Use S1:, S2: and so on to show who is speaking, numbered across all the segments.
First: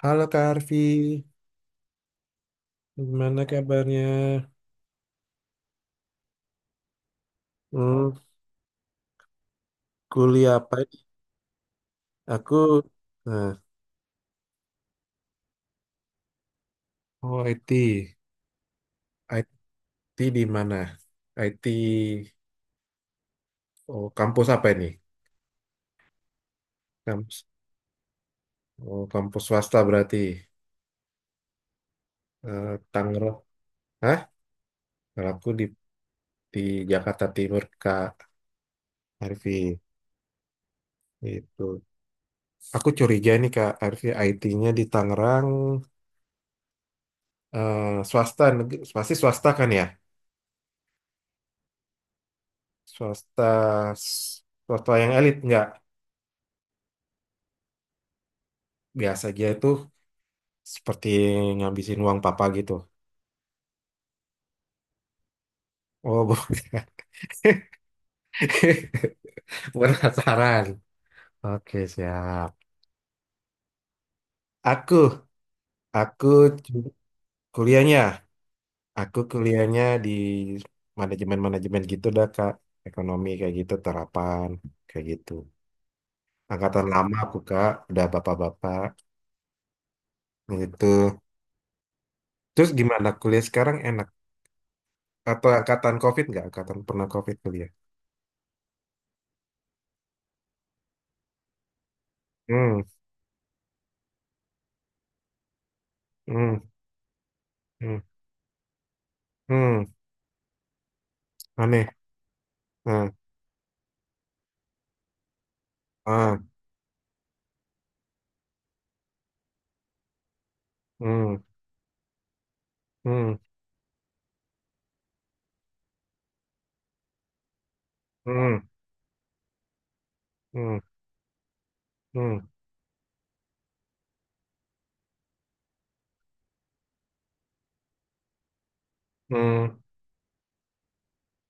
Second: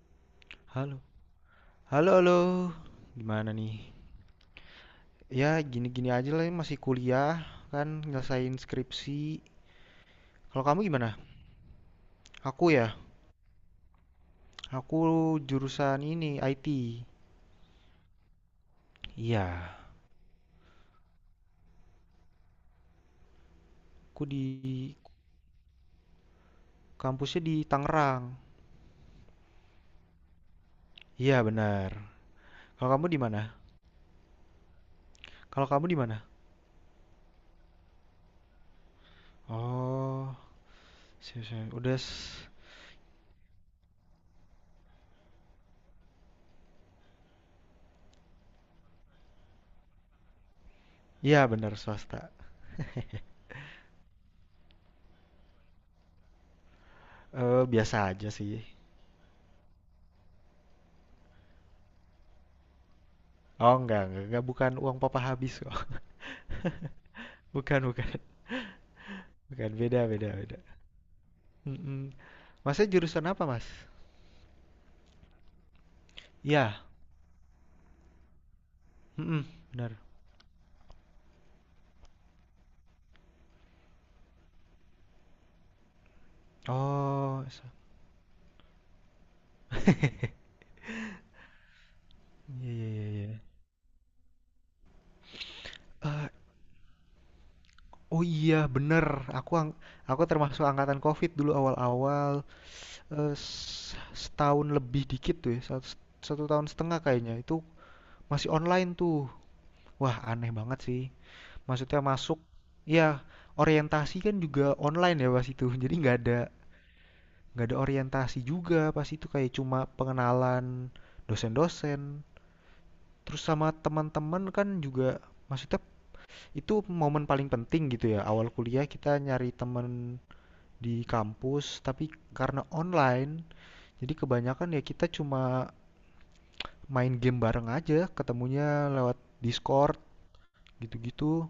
S1: Halo Kak Arfi,
S2: Halo, halo halo.
S1: gimana
S2: Gimana nih?
S1: kabarnya?
S2: Ya gini-gini aja lah masih kuliah kan
S1: Hmm,
S2: nyelesain skripsi.
S1: kuliah
S2: Kalau
S1: apa
S2: kamu
S1: ini?
S2: gimana?
S1: Aku,
S2: Aku ya,
S1: nah,
S2: aku jurusan ini IT.
S1: oh IT,
S2: Iya,
S1: IT di mana? IT, oh
S2: aku di
S1: kampus apa ini?
S2: kampusnya
S1: Kampus,
S2: di Tangerang.
S1: oh kampus swasta berarti.
S2: Iya benar.
S1: Eh,
S2: Kalau kamu di
S1: Tangerang,
S2: mana?
S1: hah? Kalau aku di
S2: Kalau kamu di mana?
S1: di Jakarta Timur Kak Arfi,
S2: Oh, siap, siap.
S1: itu.
S2: Udah.
S1: Aku curiga nih Kak Arfi, IT-nya di Tangerang, eh, swasta, pasti swasta kan ya?
S2: Iya benar swasta.
S1: Swasta, swasta yang elit nggak?
S2: Eh, biasa aja sih.
S1: Biasa aja itu seperti ngabisin uang papa gitu.
S2: Oh, enggak, bukan uang papa habis kok.
S1: Oh, bukan.
S2: Bukan, bukan. Bukan, beda, beda, beda.
S1: Penasaran. Oke,
S2: Mm-mm.
S1: siap.
S2: Masnya jurusan apa, Mas?
S1: Aku, aku
S2: Ya,
S1: cu- kuliahnya, aku
S2: mhm,
S1: kuliahnya
S2: bener.
S1: di manajemen-manajemen gitu dah, Kak. Ekonomi kayak gitu, terapan kayak gitu. Angkatan lama aku,
S2: Oh,
S1: Kak, udah bapak-bapak gitu. Terus
S2: iya, iya,
S1: gimana
S2: iya, iya.
S1: kuliah sekarang enak? Atau angkatan COVID
S2: Eee,
S1: nggak? Angkatan pernah COVID kuliah?
S2: oh, iya bener, aku ang aku termasuk angkatan COVID dulu awal-awal,
S1: Hmm,
S2: setahun lebih dikit tuh ya, satu satu
S1: hmm,
S2: tahun setengah kayaknya, itu
S1: hmm,
S2: masih online tuh.
S1: hmm,
S2: Wah, aneh banget sih,
S1: aneh.
S2: maksudnya masuk ya
S1: Hmm.
S2: orientasi kan juga online ya pas itu, jadi nggak ada
S1: Ah.
S2: nggak ada orientasi juga pas itu, kayak cuma pengenalan
S1: Hmm,
S2: dosen-dosen.
S1: hmm,
S2: Terus sama teman-teman kan juga maksudnya itu momen paling penting gitu ya. Awal
S1: hmm,
S2: kuliah kita nyari teman
S1: อืม
S2: di kampus, tapi
S1: อืม
S2: karena online, jadi kebanyakan ya kita cuma main game bareng aja, ketemunya lewat Discord gitu-gitu.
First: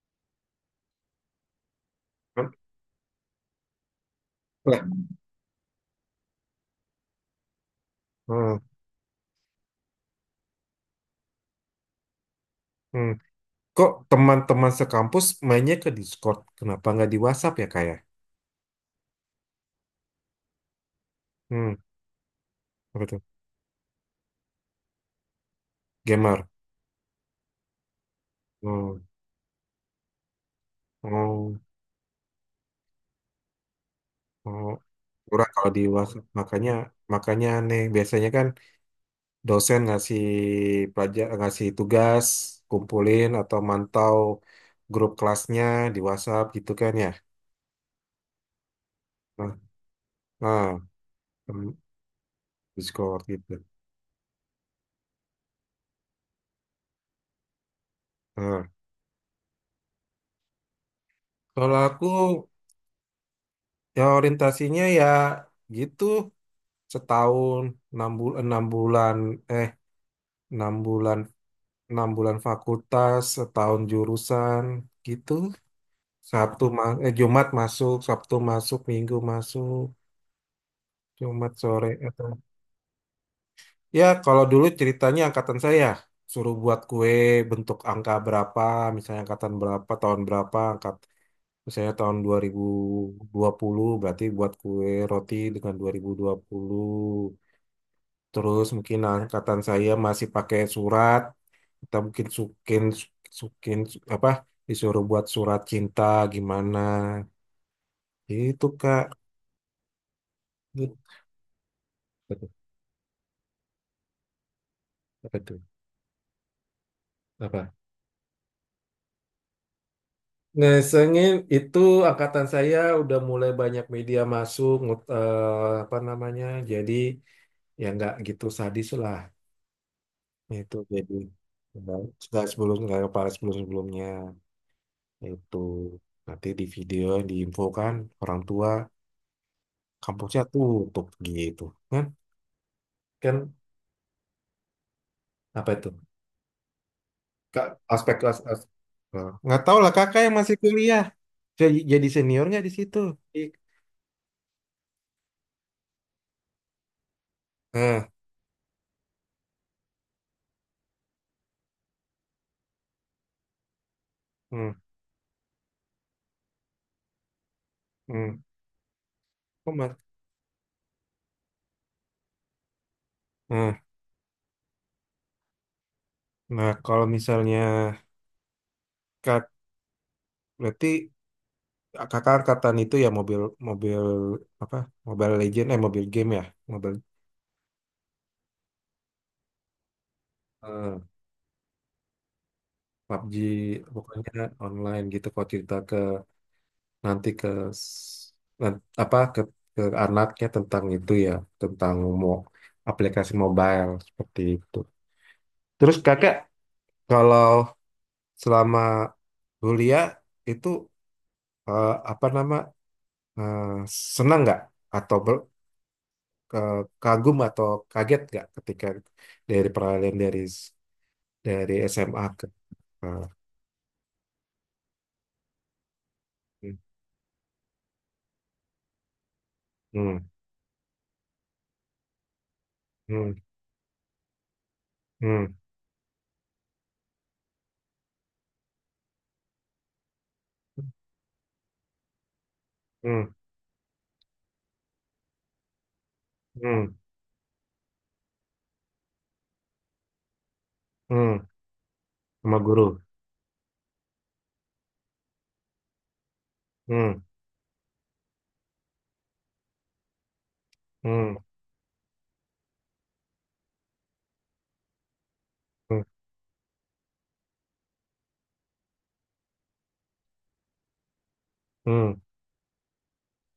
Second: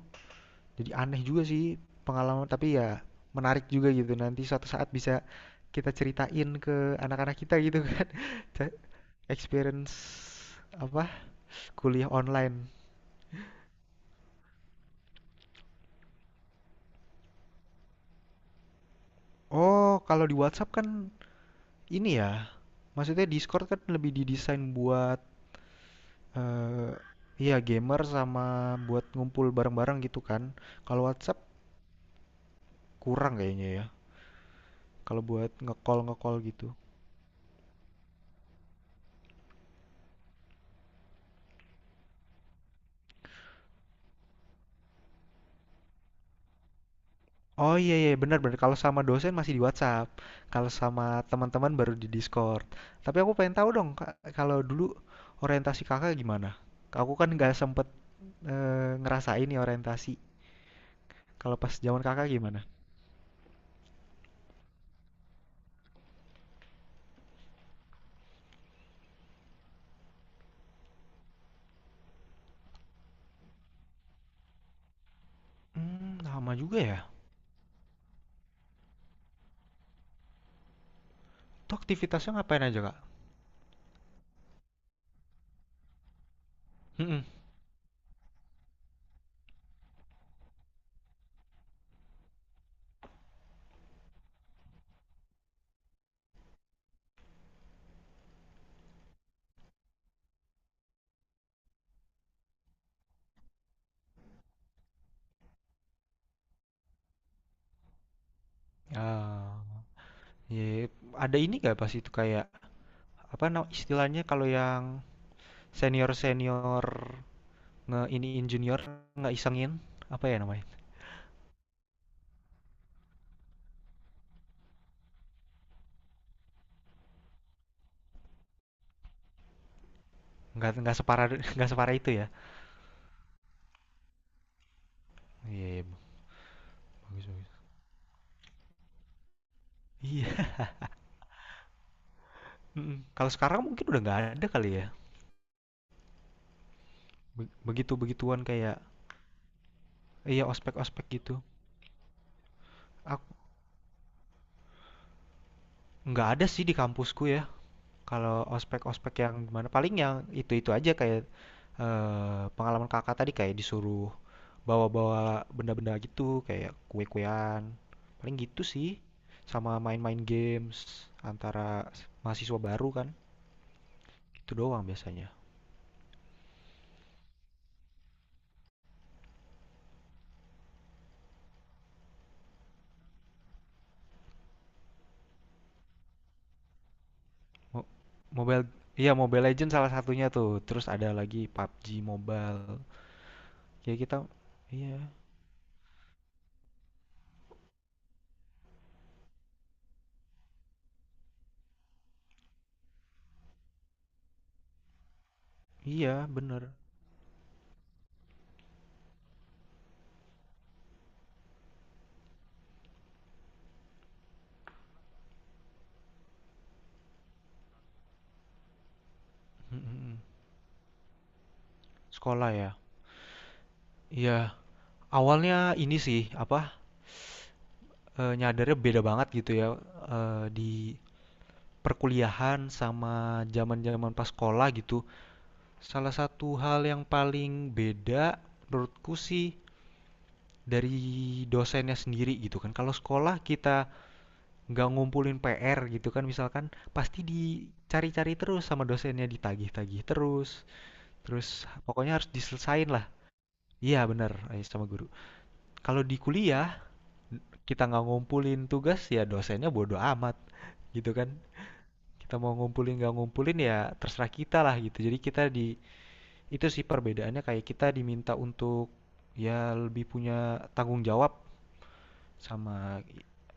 S2: Jadi aneh juga sih pengalaman,
S1: อืมLah,
S2: tapi ya menarik juga gitu. Nanti suatu saat bisa kita ceritain ke anak-anak kita gitu kan.
S1: hmm,
S2: Experience apa? Kuliah online.
S1: hmm. Kok teman-teman sekampus mainnya ke Discord? Kenapa nggak di WhatsApp ya kayak?
S2: Oh, kalau di WhatsApp kan
S1: Hmm,
S2: ini ya,
S1: apa tuh?
S2: maksudnya Discord kan lebih didesain buat
S1: Gamer.
S2: eh iya gamer sama
S1: Hmm,
S2: buat ngumpul bareng-bareng gitu kan. Kalau WhatsApp
S1: oh,
S2: kurang kayaknya ya.
S1: oh.
S2: Kalau
S1: Kurang
S2: buat
S1: kalau di
S2: nge-call
S1: WhatsApp.
S2: nge-call gitu.
S1: Makanya aneh. Biasanya kan dosen ngasih pelajar, ngasih tugas, kumpulin atau mantau grup kelasnya di WhatsApp gitu kan ya.
S2: Oh, iya, iya, benar, benar, kalau sama dosen masih
S1: Nah,
S2: di WhatsApp, kalau
S1: nah,
S2: sama
S1: hmm,
S2: teman-teman baru di Discord. Tapi
S1: Discord
S2: aku pengen
S1: gitu.
S2: tahu dong Kak, kalau dulu orientasi Kakak gimana? Aku kan nggak sempet
S1: Nah,
S2: ngerasain nih orientasi. Kalau pas
S1: kalau
S2: zaman
S1: aku
S2: Kakak gimana?
S1: ya orientasinya ya gitu setahun 6 bulan 6 bulan eh 6 bulan 6 bulan fakultas setahun jurusan gitu.
S2: Hmm, lama juga ya.
S1: Jumat masuk Sabtu masuk Minggu masuk Jumat
S2: Itu
S1: sore atau
S2: aktivitasnya ngapain aja,
S1: ya kalau dulu ceritanya angkatan saya suruh buat kue
S2: Kak?
S1: bentuk angka berapa misalnya angkatan berapa tahun berapa misalnya tahun 2020 berarti buat kue roti dengan 2020. Terus mungkin angkatan saya masih pakai surat, kita mungkin sukin sukin su- apa disuruh buat surat cinta gimana. Itu Kak.
S2: Ah, ya. Ada ini gak pas itu
S1: Apa
S2: kayak
S1: tuh?
S2: apa nama istilahnya, kalau yang
S1: Apa tuh?
S2: senior senior
S1: Apa?
S2: ngeiniin junior nggak isengin apa ya namanya?
S1: Nah, sengin itu angkatan saya udah mulai banyak media masuk apa namanya. Jadi ya nggak gitu sadis lah.
S2: Nggak
S1: Itu
S2: nggak
S1: jadi
S2: separah nggak separah
S1: nggak
S2: itu ya?
S1: nggak sebelum nggak kepala sebelum sebelumnya itu
S2: Iya, iya,
S1: nanti di video
S2: bagus, bagus.
S1: diinfokan orang tua kampusnya
S2: Iya.
S1: tutup gitu kan.
S2: Mm-mm. Kalau
S1: Kan
S2: sekarang mungkin udah nggak ada kali ya.
S1: apa itu? Kak,
S2: Begitu
S1: aspek
S2: begituan kayak
S1: nggak tahu lah kakak yang
S2: iya
S1: masih
S2: ospek
S1: kuliah
S2: ospek gitu.
S1: jadi seniornya di situ
S2: Aku
S1: I-
S2: nggak ada sih di kampusku ya.
S1: nah,
S2: Kalau ospek-ospek yang gimana? Paling yang itu-itu aja kayak pengalaman kakak tadi kayak disuruh
S1: hmm,
S2: bawa-bawa benda-benda gitu kayak kue-kuean. Paling
S1: hmm.
S2: gitu sih. Sama
S1: Kok mas-
S2: main-main games antara mahasiswa baru kan.
S1: nah,
S2: Itu doang biasanya.
S1: nah, kalau misalnya kak berarti kakak angkatan itu ya mobil mobil apa Mobile Legend eh mobil game ya mobil
S2: Mo- Mobile. Iya, Mobile Legends salah satunya tuh. Terus
S1: eh,
S2: ada lagi PUBG Mobile.
S1: PUBG
S2: Ya kita
S1: pokoknya online
S2: iya,
S1: gitu kalau cerita nanti ke s- apa ke anaknya tentang itu ya tentang mau aplikasi mobile seperti itu. Terus
S2: iya
S1: kakak
S2: bener.
S1: kalau selama kuliah itu eh, apa nama eh, senang nggak atau kagum atau kaget nggak ketika dari
S2: Mm, mm,
S1: peralihan
S2: mm.
S1: dari dari SMA ke
S2: Sekolah ya.
S1: ke- eh,
S2: Iya, awalnya ini sih apa, nyadarnya beda banget gitu ya,
S1: hmm,
S2: di perkuliahan sama
S1: hmm,
S2: zaman-zaman pas sekolah gitu.
S1: hmm, hmm,
S2: Salah satu hal yang paling beda menurutku sih dari dosennya sendiri gitu kan. Kalau
S1: hmm,
S2: sekolah kita nggak ngumpulin PR gitu kan misalkan,
S1: hmm,
S2: pasti dicari-cari terus sama dosennya, ditagih-tagih terus,
S1: hmm,
S2: terus pokoknya harus
S1: sama
S2: diselesain
S1: guru.
S2: lah. Iya bener, sama guru. Kalau di kuliah,
S1: Hmm,
S2: kita nggak ngumpulin tugas ya dosennya bodo amat gitu kan.
S1: hmm,
S2: Kita mau ngumpulin nggak ngumpulin ya terserah kita lah gitu, jadi kita
S1: hmm,
S2: itu sih perbedaannya kayak kita diminta untuk ya lebih punya tanggung jawab
S1: hmm.
S2: sama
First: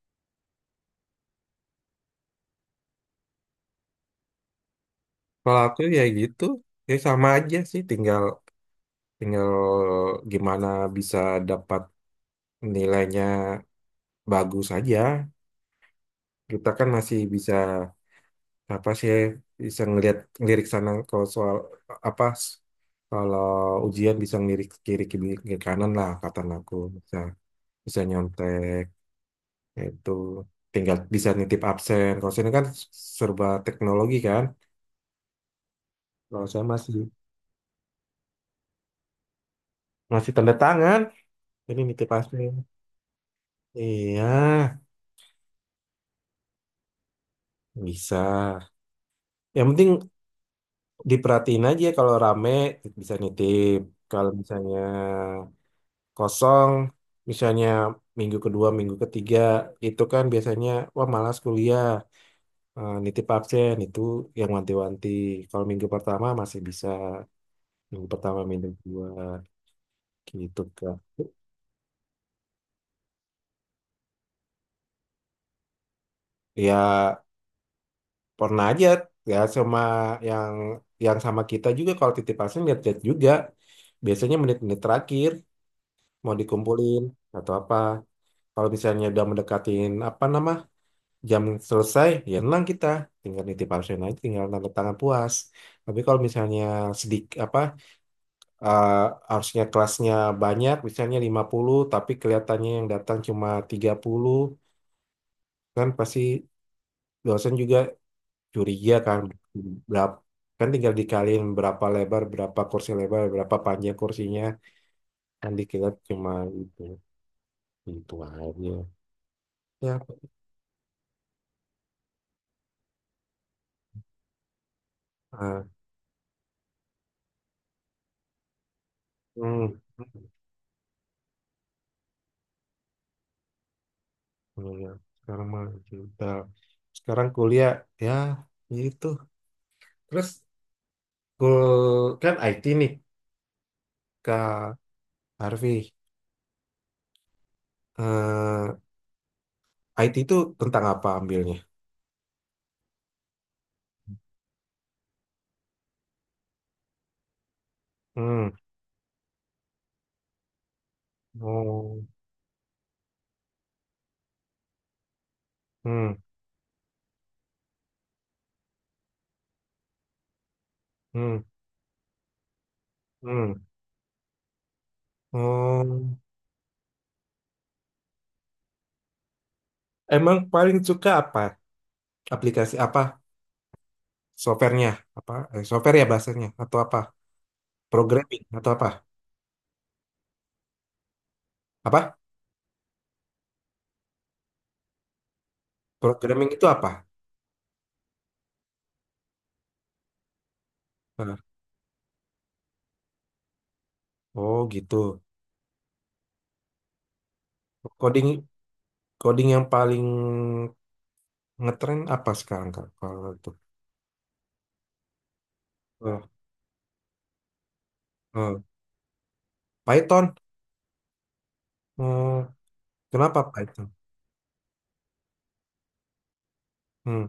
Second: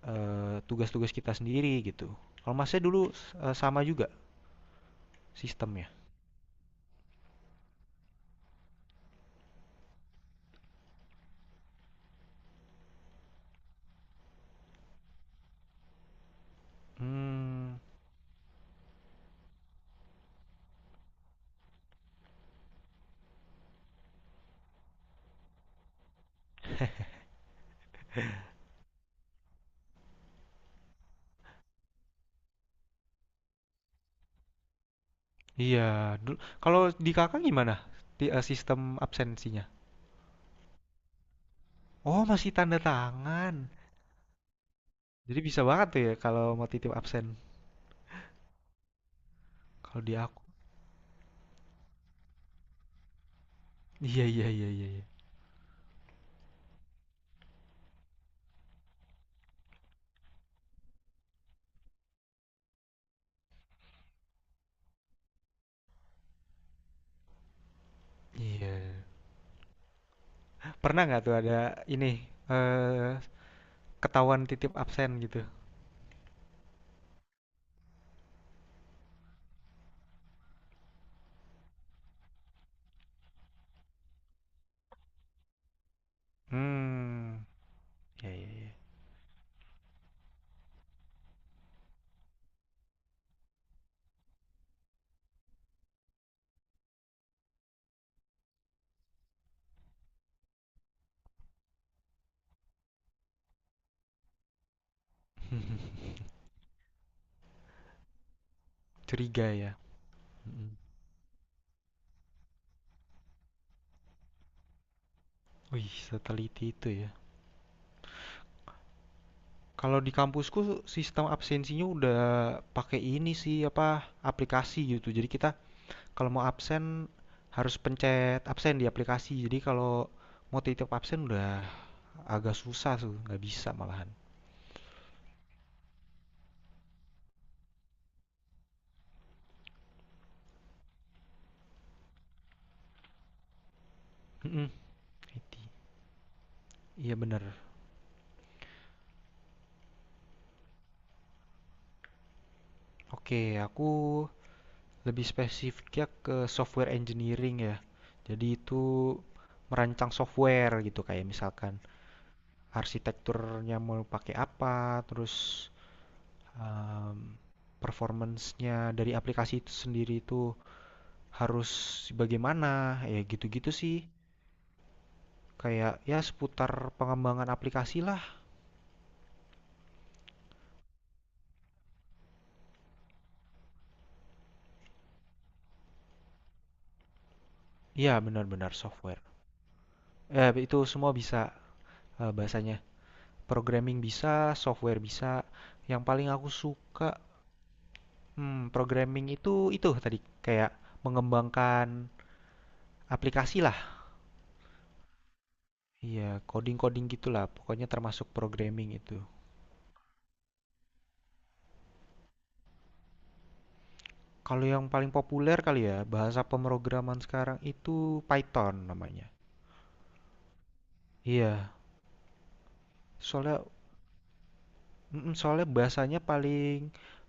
S2: tugas-tugas kita sendiri gitu. Kalau masnya dulu sama juga
S1: Kalau aku
S2: sistemnya?
S1: ya gitu, ya sama aja sih, tinggal tinggal gimana bisa dapat nilainya bagus aja. Kita kan masih bisa
S2: Hmm.
S1: apa sih bisa ngelihat lirik sana kalau soal apa s- kalau ujian bisa ngelirik kiri kiri kiri kanan lah kata aku bisa bisa nyontek itu tinggal bisa nitip absen. Kalau sini kan serba teknologi kan.
S2: Iya dulu,
S1: Kalau saya
S2: kalau
S1: masih
S2: di kakak gimana, sistem absensinya?
S1: masih tanda tangan, jadi nitip
S2: Oh, masih
S1: absen.
S2: tanda tangan,
S1: Iya.
S2: jadi bisa banget tuh ya kalau mau titip absen.
S1: Bisa. Yang penting
S2: Kalau di aku
S1: diperhatiin aja kalau rame bisa nitip.
S2: iya,
S1: Kalau
S2: iya, iya,
S1: misalnya
S2: iya, iya.
S1: kosong, misalnya minggu kedua, minggu ketiga, itu kan biasanya wah malas kuliah, eh, nitip absen itu yang wanti-wanti. Kalau minggu pertama masih bisa, minggu pertama, minggu
S2: Iya.
S1: kedua gitu kan.
S2: Pernah nggak tuh ada ini, eee, ketahuan titip absen gitu?
S1: Ya pernah aja ya sama yang yang sama kita juga kalau titip absen lihat-lihat juga. Biasanya menit-menit terakhir mau dikumpulin
S2: Hmm,
S1: atau apa.
S2: ya, ya,
S1: Kalau
S2: ya.
S1: misalnya udah mendekatin apa nama jam selesai, ya tenang kita tinggal nitip absen aja, tinggal tanda tangan puas. Tapi kalau misalnya sedik apa eh, harusnya kelasnya banyak, misalnya 50, tapi kelihatannya yang datang cuma 30, kan pasti dosen juga curiga kan
S2: Curiga ya?
S1: berapa kan
S2: Mhm.
S1: tinggal dikaliin berapa lebar, berapa kursi lebar, berapa panjang kursinya, kan dikira
S2: Wih,
S1: cuma
S2: seteliti
S1: itu,
S2: itu ya.
S1: itu aja. Ya,
S2: Kalau di kampusku sistem absensinya udah pakai ini sih, apa, aplikasi gitu. Jadi kita
S1: eh,
S2: kalau mau absen harus pencet absen di aplikasi. Jadi
S1: hmm.
S2: kalau mau titip absen udah agak susah tuh, nggak bisa malahan.
S1: Iya, iya. Sekarang mah kita sekarang kuliah ya itu. Terus kan IT nih
S2: Mhm,
S1: Kak
S2: IT.
S1: Harvey.
S2: Iya bener.
S1: Eh, IT itu tentang apa ambilnya?
S2: Oke, lebih spesifiknya ke software engineering ya. Jadi
S1: Hmm.
S2: itu merancang software gitu kayak misalkan
S1: Oh.
S2: arsitekturnya mau pakai apa, terus
S1: Hmm.
S2: em, performance-nya dari aplikasi itu sendiri itu
S1: Hmm.
S2: harus bagaimana, ya
S1: Hmm.
S2: gitu-gitu sih. Kayak
S1: Oh.
S2: ya seputar pengembangan aplikasi lah.
S1: Emang paling suka apa? Aplikasi apa? Softwarenya apa? Eh, software ya bahasanya atau apa?
S2: Ya
S1: Programming atau
S2: benar-benar
S1: apa?
S2: software. Eh, itu semua bisa
S1: Apa?
S2: bahasanya. Programming bisa, software bisa. Yang paling aku
S1: Programming itu apa?
S2: suka. Hmm, programming itu tadi kayak
S1: Nah,
S2: mengembangkan aplikasi lah.
S1: oh gitu.
S2: Iya, coding-coding gitulah. Pokoknya
S1: Coding
S2: termasuk programming itu.
S1: coding yang paling ngetren apa sekarang Kak? Kalau itu
S2: Kalau yang paling populer kali ya,
S1: Eh,
S2: bahasa pemrograman sekarang itu
S1: eh,
S2: Python namanya.
S1: Python.
S2: Iya,
S1: Hmm, kenapa
S2: soalnya
S1: Python?
S2: soalnya bahasanya paling
S1: Hmm,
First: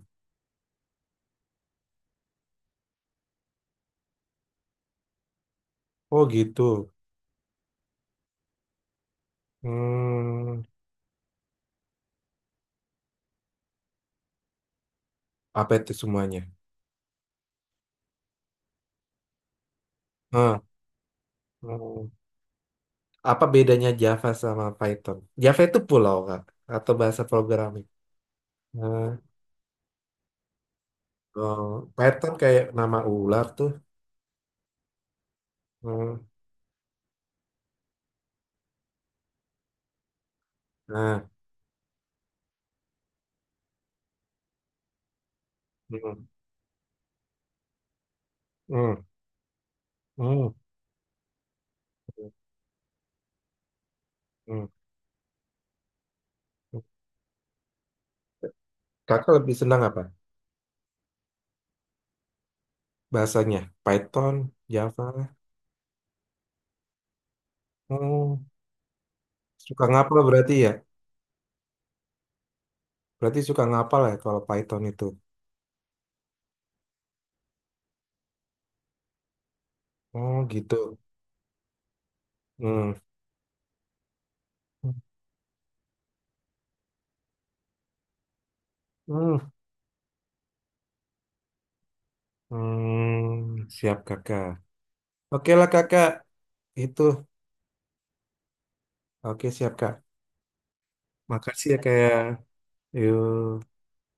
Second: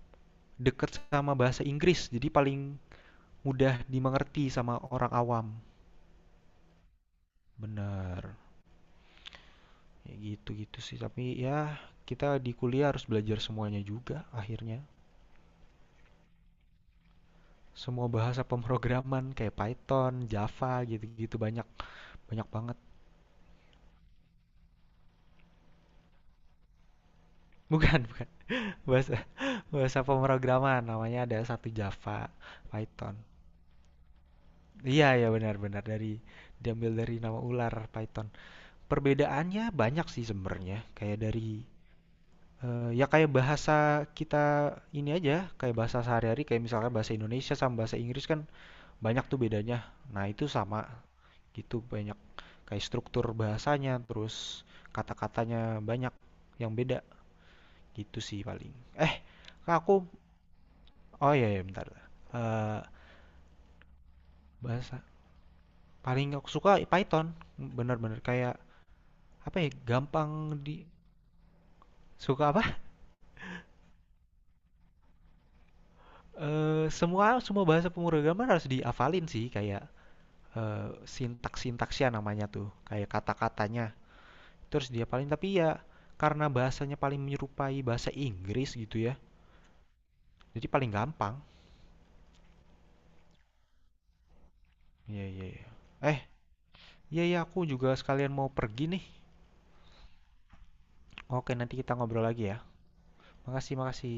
S2: deket sama bahasa Inggris, jadi paling mudah dimengerti sama orang awam.
S1: oh gitu.
S2: Bener, ya
S1: Hmm,
S2: gitu-gitu sih. Tapi ya kita di kuliah harus belajar semuanya juga akhirnya.
S1: apa itu semuanya?
S2: Semua bahasa pemrograman kayak Python,
S1: Eh,
S2: Java gitu-gitu banyak,
S1: hmm,
S2: banyak banget.
S1: apa bedanya Java sama Python? Java itu pulau Kak atau bahasa programming?
S2: Bukan, bukan.
S1: Eh,
S2: Bahasa bahasa pemrograman namanya ada
S1: oh,
S2: satu Java,
S1: Python kayak nama
S2: Python.
S1: ular tuh.
S2: Iya, ya benar-benar
S1: Hmm,
S2: diambil dari nama ular Python. Perbedaannya banyak sih sebenarnya. Kayak
S1: nah,
S2: ya kayak bahasa kita ini aja, kayak bahasa
S1: hmm,
S2: sehari-hari kayak misalkan bahasa Indonesia sama bahasa Inggris kan
S1: hmm,
S2: banyak tuh bedanya. Nah, itu
S1: hmm,
S2: sama gitu banyak kayak struktur bahasanya terus
S1: hmm.
S2: kata-katanya banyak yang
S1: Hmm.
S2: beda gitu sih paling. eh
S1: Kakak lebih senang
S2: Kak,
S1: apa?
S2: oh iya ya bentar. Eh,
S1: Bahasanya Python,
S2: bahasa
S1: Java.
S2: paling aku suka Python, bener-bener
S1: Oh,
S2: kayak apa ya
S1: suka ngapel berarti
S2: gampang
S1: ya?
S2: di suka apa.
S1: Berarti suka ngapal ya kalau Python itu.
S2: Semua semua bahasa pemrograman harus dihafalin sih kayak
S1: Oh
S2: eh,
S1: gitu.
S2: sintaks-sintaksnya namanya tuh
S1: Hmm.
S2: kayak kata-katanya terus dia paling, tapi ya karena bahasanya paling menyerupai bahasa Inggris gitu ya
S1: Hmm.
S2: jadi paling gampang.
S1: Hmm. Siap kakak.
S2: Iya, iya,
S1: Oke lah
S2: iya.
S1: kakak.
S2: Eh,
S1: Itu.
S2: iya, iya, aku juga sekalian mau pergi nih.
S1: Oke siap kak.
S2: Oke,
S1: Makasih
S2: nanti
S1: ya
S2: kita
S1: kayak.
S2: ngobrol lagi ya. Makasih,
S1: Yuk.
S2: makasih.